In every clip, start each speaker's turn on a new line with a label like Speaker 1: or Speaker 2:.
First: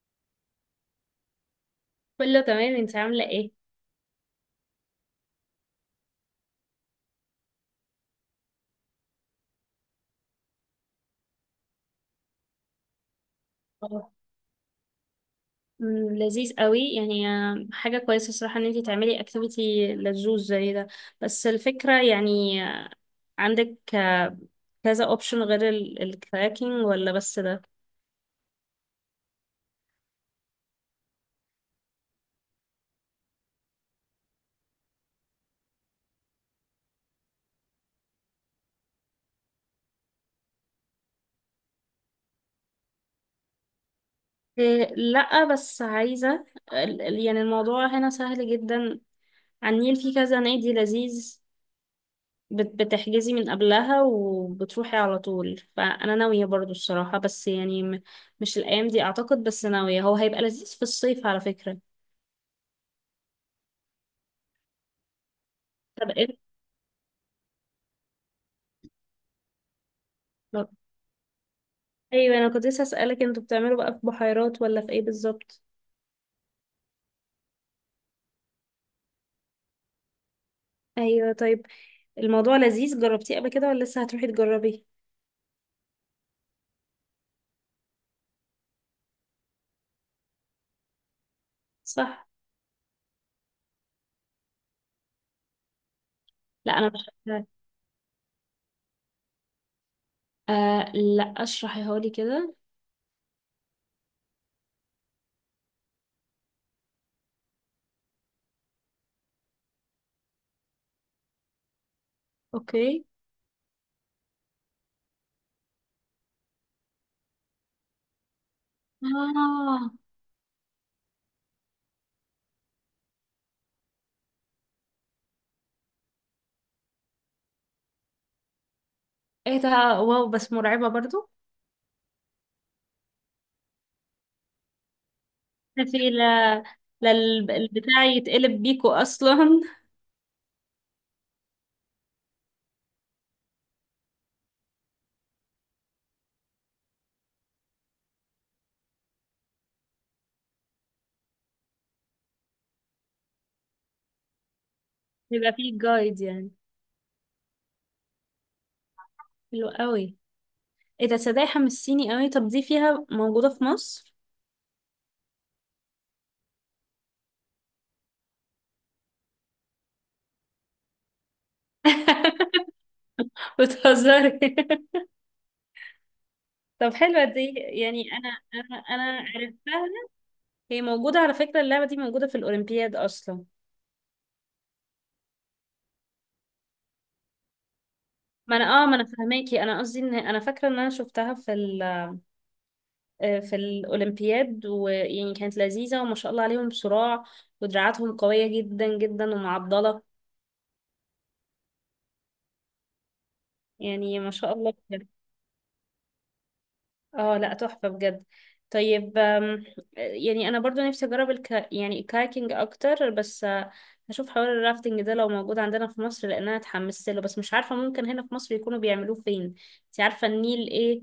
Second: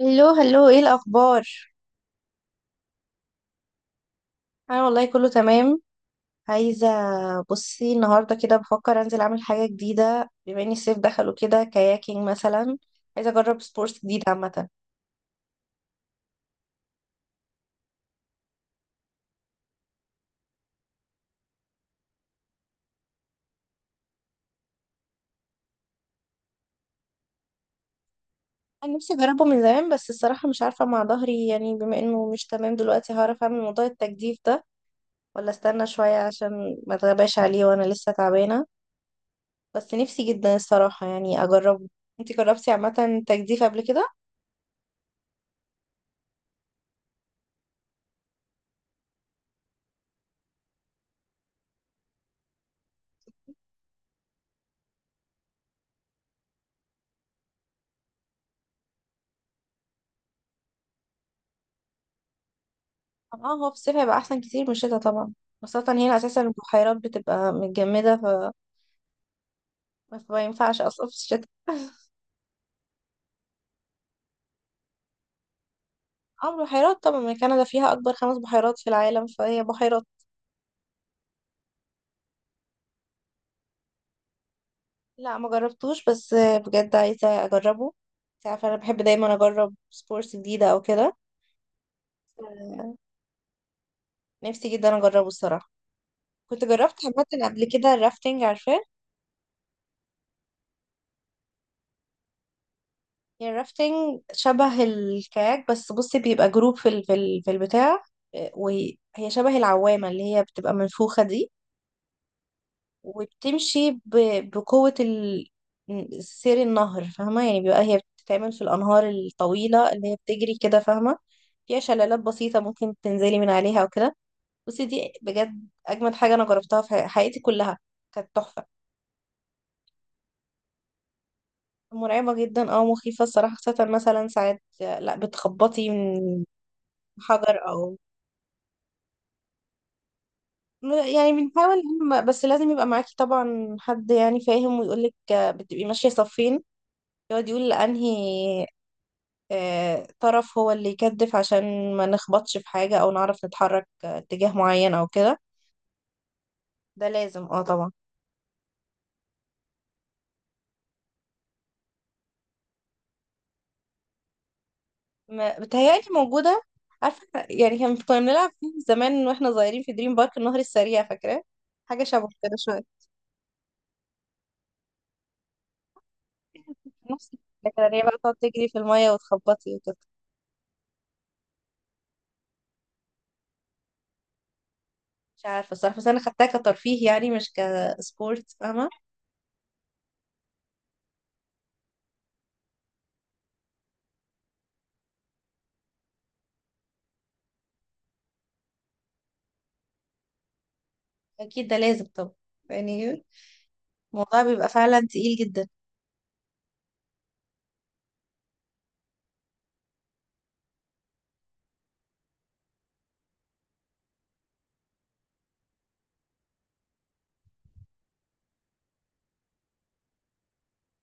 Speaker 1: هلو هلو، ايه الاخبار؟
Speaker 2: كله تمام، انت عاملة ايه؟
Speaker 1: انا والله كله تمام. عايزه بصي، النهارده كده بفكر انزل اعمل حاجه جديده، بما ان الصيف دخل وكده، كاياكينج مثلا. عايزه اجرب سبورتس
Speaker 2: اه،
Speaker 1: جديد عامه.
Speaker 2: لذيذ قوي يعني، حاجة كويسة الصراحة ان انتي تعملي اكتيفيتي لذوذ زي ده. بس الفكرة يعني عندك كذا اوبشن غير الكراكنج، ولا بس ده؟
Speaker 1: انا نفسي اجربه من زمان، بس الصراحه مش عارفه مع ظهري، يعني بما انه مش تمام دلوقتي هعرف اعمل موضوع التجديف ده ولا استنى شويه عشان ما اتغباش عليه وانا لسه تعبانه. بس نفسي جدا الصراحه يعني اجربه. انتي جربتي عامه تجديف قبل كده؟
Speaker 2: إيه لا، بس عايزة يعني الموضوع هنا سهل جدا، على النيل في كذا نادي لذيذ، بتحجزي من قبلها وبتروحي على طول، فأنا ناوية برضو الصراحة، بس يعني مش الأيام دي أعتقد، بس ناوية، هو هيبقى لذيذ في الصيف على فكرة.
Speaker 1: اه، هو في الصيف هيبقى احسن كتير من الشتا طبعا. خاصة
Speaker 2: طب
Speaker 1: هنا اساسا
Speaker 2: ايه.
Speaker 1: البحيرات بتبقى متجمدة، ف ما
Speaker 2: طب-
Speaker 1: ينفعش اصلا في الشتا.
Speaker 2: ايوه انا كنت لسه اسالك، انتوا بتعملوا بقى في بحيرات ولا في ايه بالظبط؟
Speaker 1: اه، بحيرات طبعا، ما كندا فيها اكبر خمس بحيرات في العالم، فهي بحيرات.
Speaker 2: ايوه طيب، الموضوع لذيذ، جربتيه قبل كده ولا لسه هتروحي تجربيه؟
Speaker 1: لا، ما جربتوش بس بجد عايزة اجربه. انت عارفة انا بحب دايما اجرب سبورتس جديدة او كده.
Speaker 2: صح.
Speaker 1: نفسي جدا اجربه الصراحة. كنت
Speaker 2: لا انا
Speaker 1: جربت
Speaker 2: مش فاكراها.
Speaker 1: عامة قبل كده الرافتنج، عارفاه.
Speaker 2: آه لا، اشرحيها لي كده.
Speaker 1: هي الرافتنج شبه الكاياك، بس بصي بيبقى جروب في البتاع. وهي شبه العوامة اللي هي بتبقى منفوخة دي.
Speaker 2: اوكي.
Speaker 1: وبتمشي بقوة سير النهر، فاهمة؟ يعني بيبقى هي بتتعمل في الأنهار
Speaker 2: اه،
Speaker 1: الطويلة اللي هي بتجري كده، فاهمة؟ فيها شلالات بسيطة ممكن تنزلي من عليها أو كده. بصي، دي بجد أجمد حاجة أنا جربتها في حياتي كلها. كانت تحفة.
Speaker 2: ايه ده، واو، بس مرعبه برضو.
Speaker 1: مرعبة جدا، مخيفة الصراحة، خاصة مثلا ساعات لا بتخبطي من
Speaker 2: لا لا،
Speaker 1: حجر أو.
Speaker 2: البتاع يتقلب بيكو اصلا
Speaker 1: يعني بنحاول إن بس لازم يبقى معاكي طبعا حد يعني فاهم ويقولك بتبقي ماشية صفين. يقعد يقول لأنهي طرف هو اللي يكدف عشان ما نخبطش في حاجة أو نعرف نتحرك اتجاه معين أو كده.
Speaker 2: يبقى فيه جايد يعني.
Speaker 1: ده لازم اه طبعا.
Speaker 2: حلو قوي. ايه ده، صدقني حمسيني قوي. طب دي فيها موجوده في مصر؟
Speaker 1: بتهيألي موجودة. عارفة يعني كنا بنلعب فيه زمان واحنا صغيرين في دريم بارك، النهر السريع فاكرة؟ حاجة شبه كده شوية.
Speaker 2: بتهزري. طب حلوة
Speaker 1: نفس
Speaker 2: دي،
Speaker 1: الفكرة إن هي
Speaker 2: يعني
Speaker 1: بقى
Speaker 2: أنا
Speaker 1: تقعد تجري
Speaker 2: أنا
Speaker 1: في المية
Speaker 2: أنا
Speaker 1: وتخبطي
Speaker 2: عرفتها،
Speaker 1: وكده.
Speaker 2: هي موجودة على فكرة، اللعبة دي موجودة في الأولمبياد أصلا.
Speaker 1: مش عارفة الصراحة، بس أنا خدتها كترفيه يعني، مش كسبورت،
Speaker 2: ما أنا، آه
Speaker 1: فاهمة؟
Speaker 2: ما أنا فهماكي، أنا قصدي إن أنا فاكرة إن أنا شفتها في ال آه، في الأولمبياد، ويعني كانت لذيذة وما شاء الله عليهم، صراع، ودراعاتهم قوية جدا جدا ومعضلة،
Speaker 1: اكيد ده لازم طبعا. يعني
Speaker 2: يعني ما
Speaker 1: الموضوع
Speaker 2: شاء
Speaker 1: بيبقى
Speaker 2: الله.
Speaker 1: فعلا تقيل جدا.
Speaker 2: اه لا، تحفة بجد. طيب، يعني انا برضو نفسي اجرب يعني الكايكنج اكتر، بس هشوف حوار الرافتنج ده لو موجود عندنا في مصر، لان انا اتحمست له، بس مش عارفة ممكن هنا في مصر يكونوا بيعملوه فين. انت عارفة النيل ايه،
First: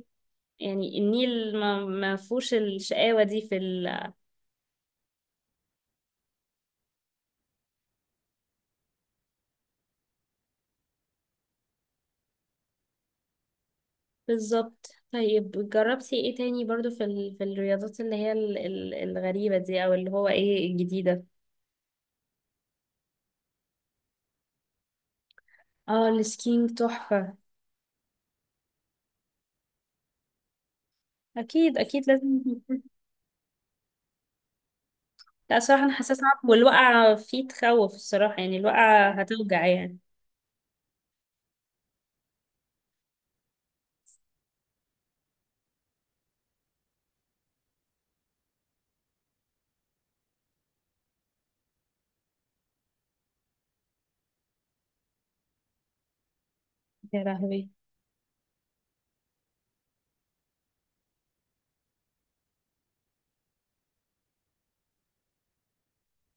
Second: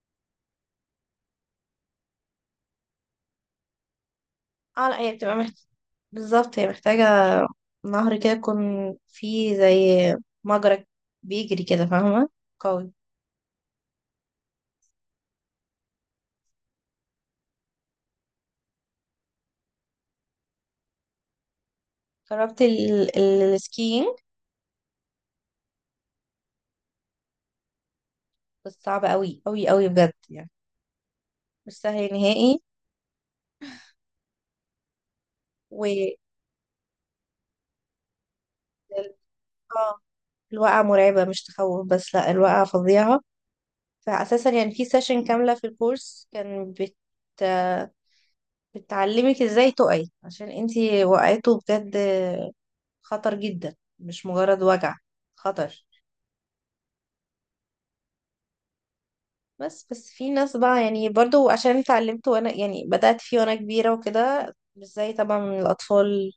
Speaker 2: يعني النيل ما فيهوش الشقاوة دي في
Speaker 1: اه لا هي بتبقى محتاجة، بالظبط هي محتاجة نهر كده يكون فيه زي مجرى بيجري كده، فاهمة؟ قوي.
Speaker 2: بالظبط. طيب، جربتي ايه تاني برضو في في الرياضات اللي هي الغريبة دي، او اللي هو ايه الجديدة؟
Speaker 1: جربت السكينج.
Speaker 2: اه، السكينج تحفة.
Speaker 1: بس صعب قوي قوي قوي بجد يعني. مش
Speaker 2: اكيد اكيد
Speaker 1: سهل
Speaker 2: لازم.
Speaker 1: نهائي.
Speaker 2: لا صراحة
Speaker 1: و
Speaker 2: أنا حاسة صعب، والوقعة فيه تخوف الصراحة، يعني الوقعة هتوجع
Speaker 1: اه
Speaker 2: يعني.
Speaker 1: الوقعة مرعبة، مش تخوف بس، لا الوقعة فظيعة. فأساسا يعني في سيشن كاملة في الكورس كان بتعلمك ازاي تقعي، عشان انتي وقعته بجد خطر جدا مش مجرد وجع، خطر.
Speaker 2: يا لهوي.
Speaker 1: بس في ناس بقى يعني، برضو عشان اتعلمت وانا يعني بدأت فيه وانا كبيرة وكده، مش زي طبعا من الأطفال.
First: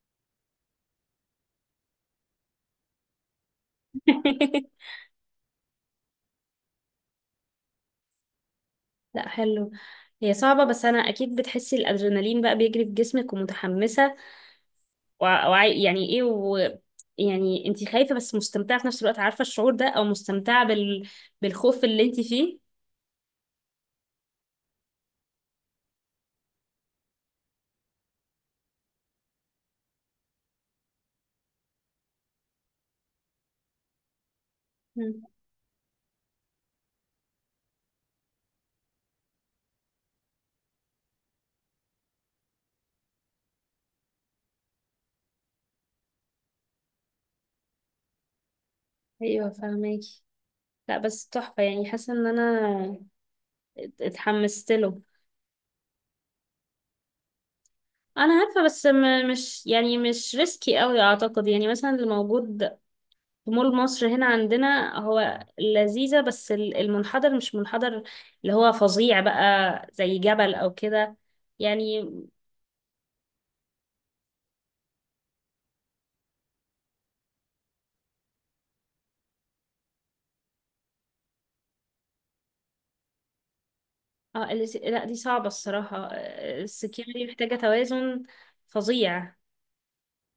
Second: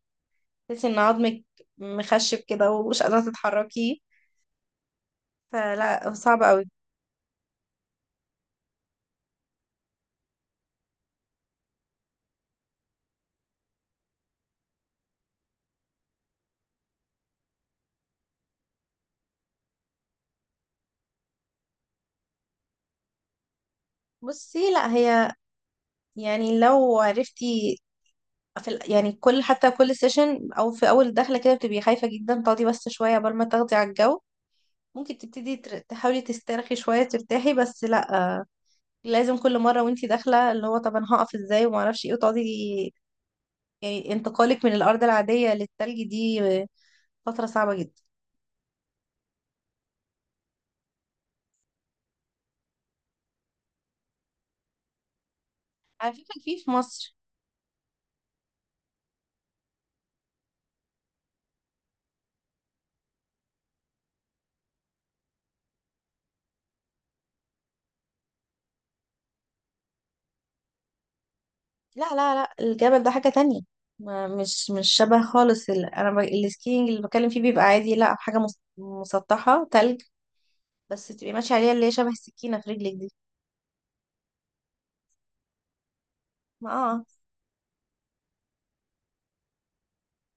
Speaker 1: تحسي ان عظمك مخشب كده ومش قادرة تتحركيه. فلا صعب قوي.
Speaker 2: لا حلو، هي صعبة، بس أنا أكيد بتحسي الأدرينالين بقى بيجري في جسمك ومتحمسة، يعني إيه، يعني أنت خايفة بس مستمتعة في نفس الوقت، عارفة الشعور ده، أو مستمتعة بالخوف اللي أنت فيه.
Speaker 1: بصي لا، هي يعني لو عرفتي يعني كل، حتى كل سيشن او في اول دخله كده بتبقي خايفه جدا تقعدي بس شويه قبل ما تاخدي على الجو. ممكن
Speaker 2: مم.
Speaker 1: تبتدي تحاولي تسترخي شويه ترتاحي، بس لا، لازم كل مرة وانتي داخلة اللي هو طب انا هقف ازاي وما اعرفش ايه وتقعدي. يعني انتقالك من الارض العادية للتلج دي فترة صعبة جدا.
Speaker 2: أيوه فاهماكي. لا بس تحفة، يعني حاسة إن أنا اتحمست له.
Speaker 1: على فكرة في مصر.
Speaker 2: أنا عارفة، بس مش يعني مش ريسكي أوي أعتقد، يعني مثلا اللي موجود في مول مصر هنا عندنا هو لذيذة، بس المنحدر مش منحدر اللي هو فظيع بقى، زي جبل أو كده يعني.
Speaker 1: لا لا لا، الجبل ده حاجة تانية. ما مش شبه خالص انا السكينج اللي بتكلم فيه بيبقى عادي، لا حاجة مسطحة تلج، بس تبقي ماشية عليها اللي هي شبه السكينة في رجلك دي.
Speaker 2: اه لا دي صعبة الصراحة،
Speaker 1: ما اه.
Speaker 2: السكيورتي دي محتاجة توازن فظيع.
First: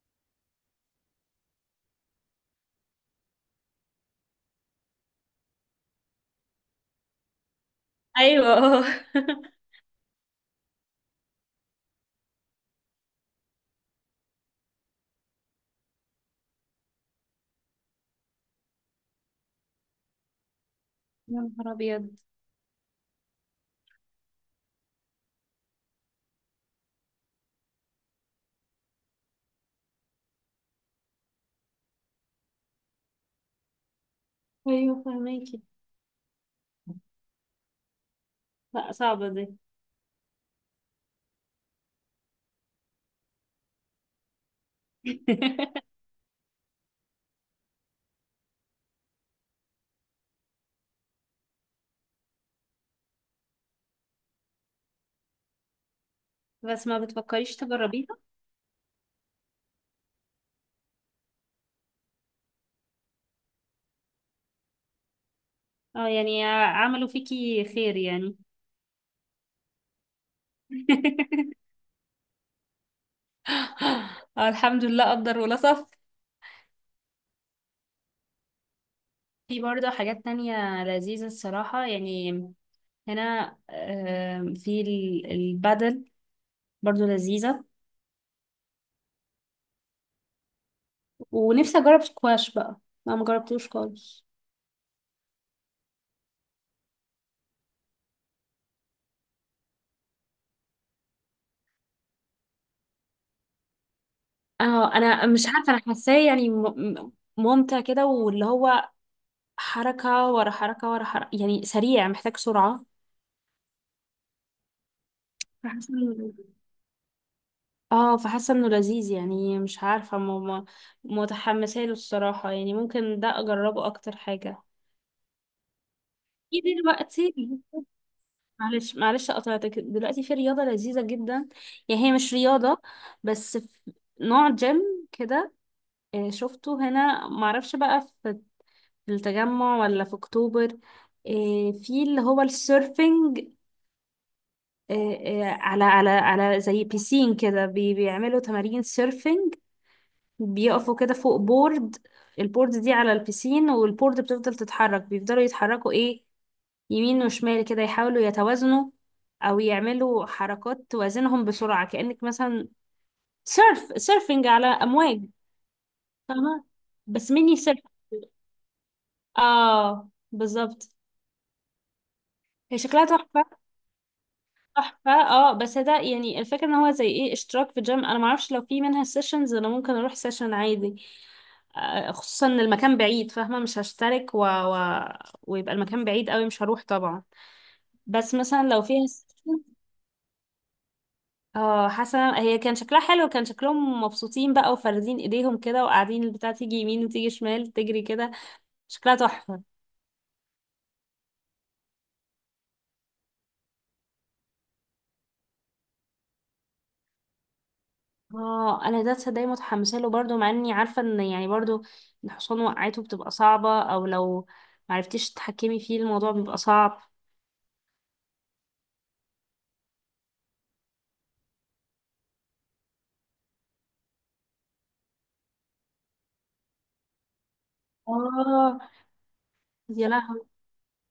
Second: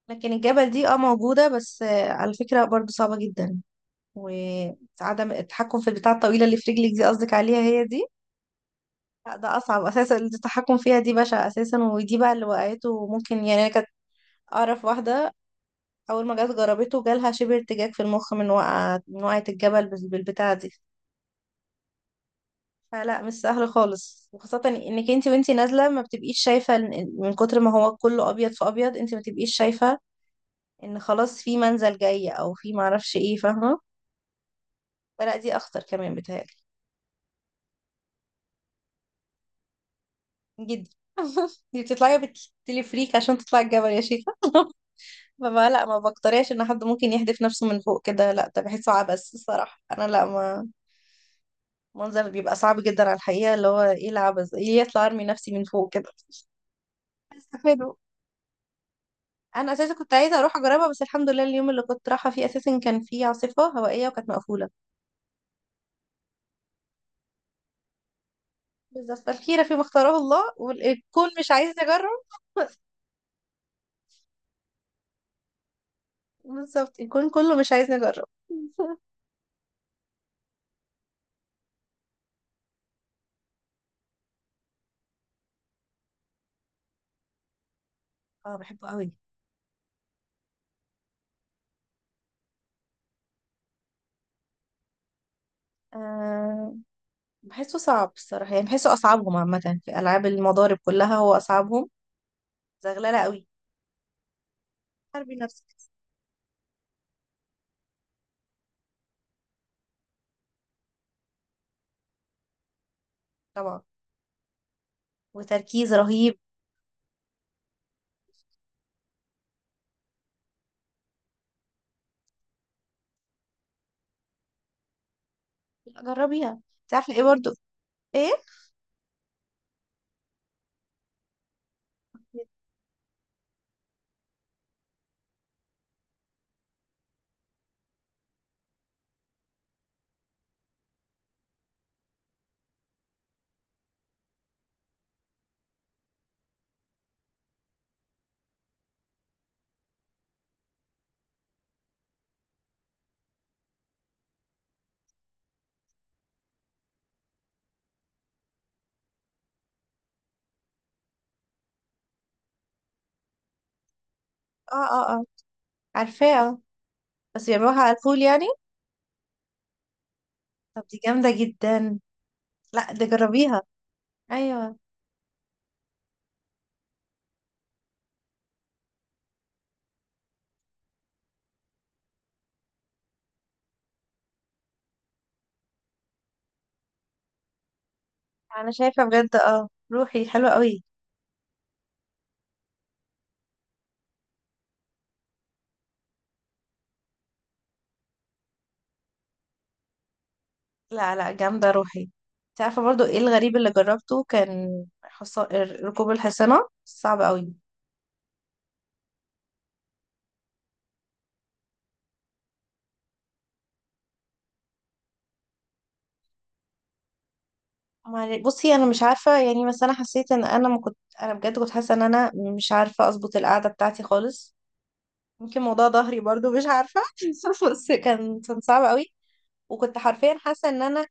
Speaker 1: لكن الجبل دي موجودة بس على فكرة برضو صعبة جدا. وعدم التحكم في البتاعة الطويلة اللي في رجلك دي قصدك، عليها هي دي.
Speaker 2: أيوة اه.
Speaker 1: لا ده اصعب اساسا، التحكم فيها دي بشع اساسا. ودي بقى اللي وقعته ممكن يعني، أنا كانت اعرف واحده اول ما جت جربته جالها شبه ارتجاج في المخ من وقعه الجبل بالبتاعه دي.
Speaker 2: يا نهار أبيض.
Speaker 1: فلا مش سهل خالص، وخاصه انك انت وانتي نازله ما بتبقيش شايفه من كتر ما هو كله ابيض في ابيض، انت ما تبقيش شايفه ان خلاص في منزل جاي او في معرفش ايه، فاهمه؟
Speaker 2: أيوة
Speaker 1: فلا دي
Speaker 2: فهماكي.
Speaker 1: اخطر كمان بتهيألي،
Speaker 2: لا صعبة دي.
Speaker 1: جدا. دي بتطلعي بالتليفريك عشان تطلعي الجبل يا شيخة. فما لا، ما بقترحش ان حد ممكن يحدف نفسه من فوق كده، لا ده بحسه عبث الصراحه، انا لا ما. منظر بيبقى صعب جدا على الحقيقه، اللي هو ايه العبث، ايه يطلع ارمي نفسي من فوق كده.
Speaker 2: بس ما بتفكريش
Speaker 1: استفادوا.
Speaker 2: تجربيها؟
Speaker 1: انا اساسا كنت عايزه اروح اجربها، بس الحمد لله اليوم اللي كنت رايحه فيه اساسا كان فيه عاصفه هوائيه وكانت مقفوله.
Speaker 2: اه، يعني عملوا فيكي خير يعني.
Speaker 1: بالظبط، الخيره فيما اختاره الله، والكون مش عايز نجرب.
Speaker 2: الحمد لله قدر ولا صف.
Speaker 1: بالظبط الكون كله مش عايز نجرب.
Speaker 2: في برضه حاجات تانية لذيذة الصراحة يعني، هنا في البادل برضه لذيذة،
Speaker 1: اه بحبه قوي.
Speaker 2: ونفسي أجرب سكواش بقى، ما مجربتوش خالص.
Speaker 1: آه بحسه صعب الصراحه، يعني بحسه اصعبهم عامه. في العاب المضارب كلها هو اصعبهم، زغلله قوي.
Speaker 2: اه انا
Speaker 1: حاربي
Speaker 2: مش
Speaker 1: نفسك.
Speaker 2: عارفه، انا حاساه يعني ممتع كده، واللي هو حركه ورا حركه ورا حركه، يعني سريع محتاج سرعه.
Speaker 1: طبعا، وتركيز
Speaker 2: فحاسه إنه-
Speaker 1: رهيب.
Speaker 2: اه فحاسه انه لذيذ، يعني مش عارفه متحمسه له الصراحه، يعني ممكن ده اجربه اكتر حاجه.
Speaker 1: لا، جربيها.
Speaker 2: في
Speaker 1: انت عارفه ايه؟
Speaker 2: دلوقتي،
Speaker 1: برضو ايه؟
Speaker 2: معلش معلش قطعتك، دلوقتي في رياضة لذيذة جدا، يعني هي مش رياضة بس في نوع جيم كده، شفته هنا معرفش بقى في التجمع ولا في اكتوبر، في اللي هو السيرفنج، آه، على زي بيسين كده، بيعملوا تمارين سيرفنج. بيقفوا كده فوق بورد، البورد دي على البيسين، والبورد بتفضل تتحرك، بيفضلوا يتحركوا ايه، يمين وشمال كده، يحاولوا يتوازنوا، او يعملوا حركات توازنهم بسرعة، كأنك مثلا سيرفنج على
Speaker 1: اه اه
Speaker 2: امواج،
Speaker 1: اه، عارفاه اه.
Speaker 2: فاهمة، بس
Speaker 1: بس
Speaker 2: ميني سيرف.
Speaker 1: بيعملوها على الفول يعني.
Speaker 2: اه
Speaker 1: طب
Speaker 2: بالظبط.
Speaker 1: دي جامده جدا.
Speaker 2: هي
Speaker 1: لا، دي
Speaker 2: شكلها
Speaker 1: جربيها.
Speaker 2: تحفة.
Speaker 1: ايوه،
Speaker 2: تحفة اه، بس ده يعني الفكرة ان هو زي ايه اشتراك في جيم، انا معرفش لو في منها سيشنز انا ممكن اروح سيشن عادي، خصوصا ان المكان بعيد، فاهمة مش هشترك ويبقى المكان بعيد قوي مش هروح طبعا، بس مثلا
Speaker 1: انا
Speaker 2: لو
Speaker 1: شايفه
Speaker 2: فيها.
Speaker 1: بجد روحي حلوه قوي.
Speaker 2: اه حسنا، هي كان شكلها حلو، كان شكلهم مبسوطين بقى، وفاردين ايديهم كده، وقاعدين البتاع تيجي يمين وتيجي شمال تجري كده، شكلها تحفة.
Speaker 1: لا لا، جامده، روحي. انت عارفه برضو ايه الغريب اللي جربته؟ كان ركوب الحصانه صعب قوي.
Speaker 2: اه انا ده تصدقي متحمسه له برضو، مع اني عارفه ان يعني برضو الحصان وقعته بتبقى صعبه، او لو معرفتيش تتحكمي فيه الموضوع بيبقى صعب.
Speaker 1: بصي انا مش عارفه يعني، بس انا حسيت ان انا ما كنت، انا بجد كنت حاسه ان انا مش عارفه اظبط القعده بتاعتي خالص. يمكن موضوع ظهري برضو، مش عارفة. بس كان
Speaker 2: اه،
Speaker 1: صعب قوي. وكنت
Speaker 2: يا
Speaker 1: حرفيا
Speaker 2: لهوي.
Speaker 1: حاسة ان انا،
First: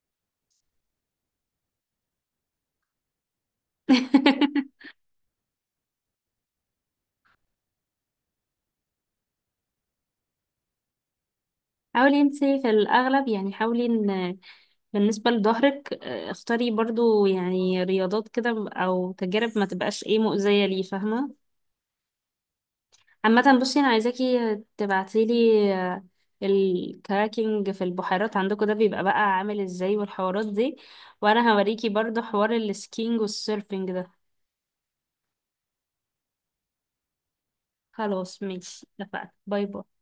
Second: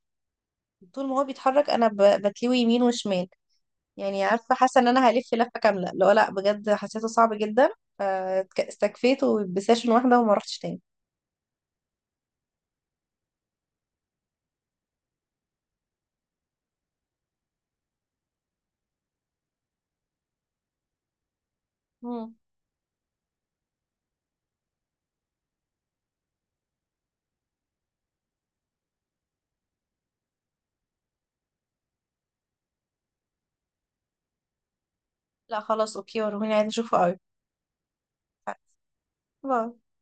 Speaker 1: طول ما هو بيتحرك انا بتلوي يمين وشمال. يعني عارفة، حاسة ان انا هلف لفة كاملة. لا لا بجد حسيته صعب جدا. استكفيت وبسيشن واحدة وما رحتش تاني.
Speaker 2: حاولي انتي في الاغلب، يعني حاولي ان بالنسبه لظهرك اختاري برضو يعني رياضات كده او تجارب، ما تبقاش ايه مؤذيه ليه فاهمه.
Speaker 1: مم.
Speaker 2: عامة بصي، انا عايزاكي تبعتيلي الكراكنج في البحيرات عندكم ده بيبقى بقى عامل ازاي والحوارات دي، وانا هوريكي برضو حوار السكينج والسيرفنج ده.
Speaker 1: لا خلاص، اوكي، وروني، عايزة اشوفه قوي.
Speaker 2: خلاص ماشي اتفقنا، باي
Speaker 1: باي.
Speaker 2: باي.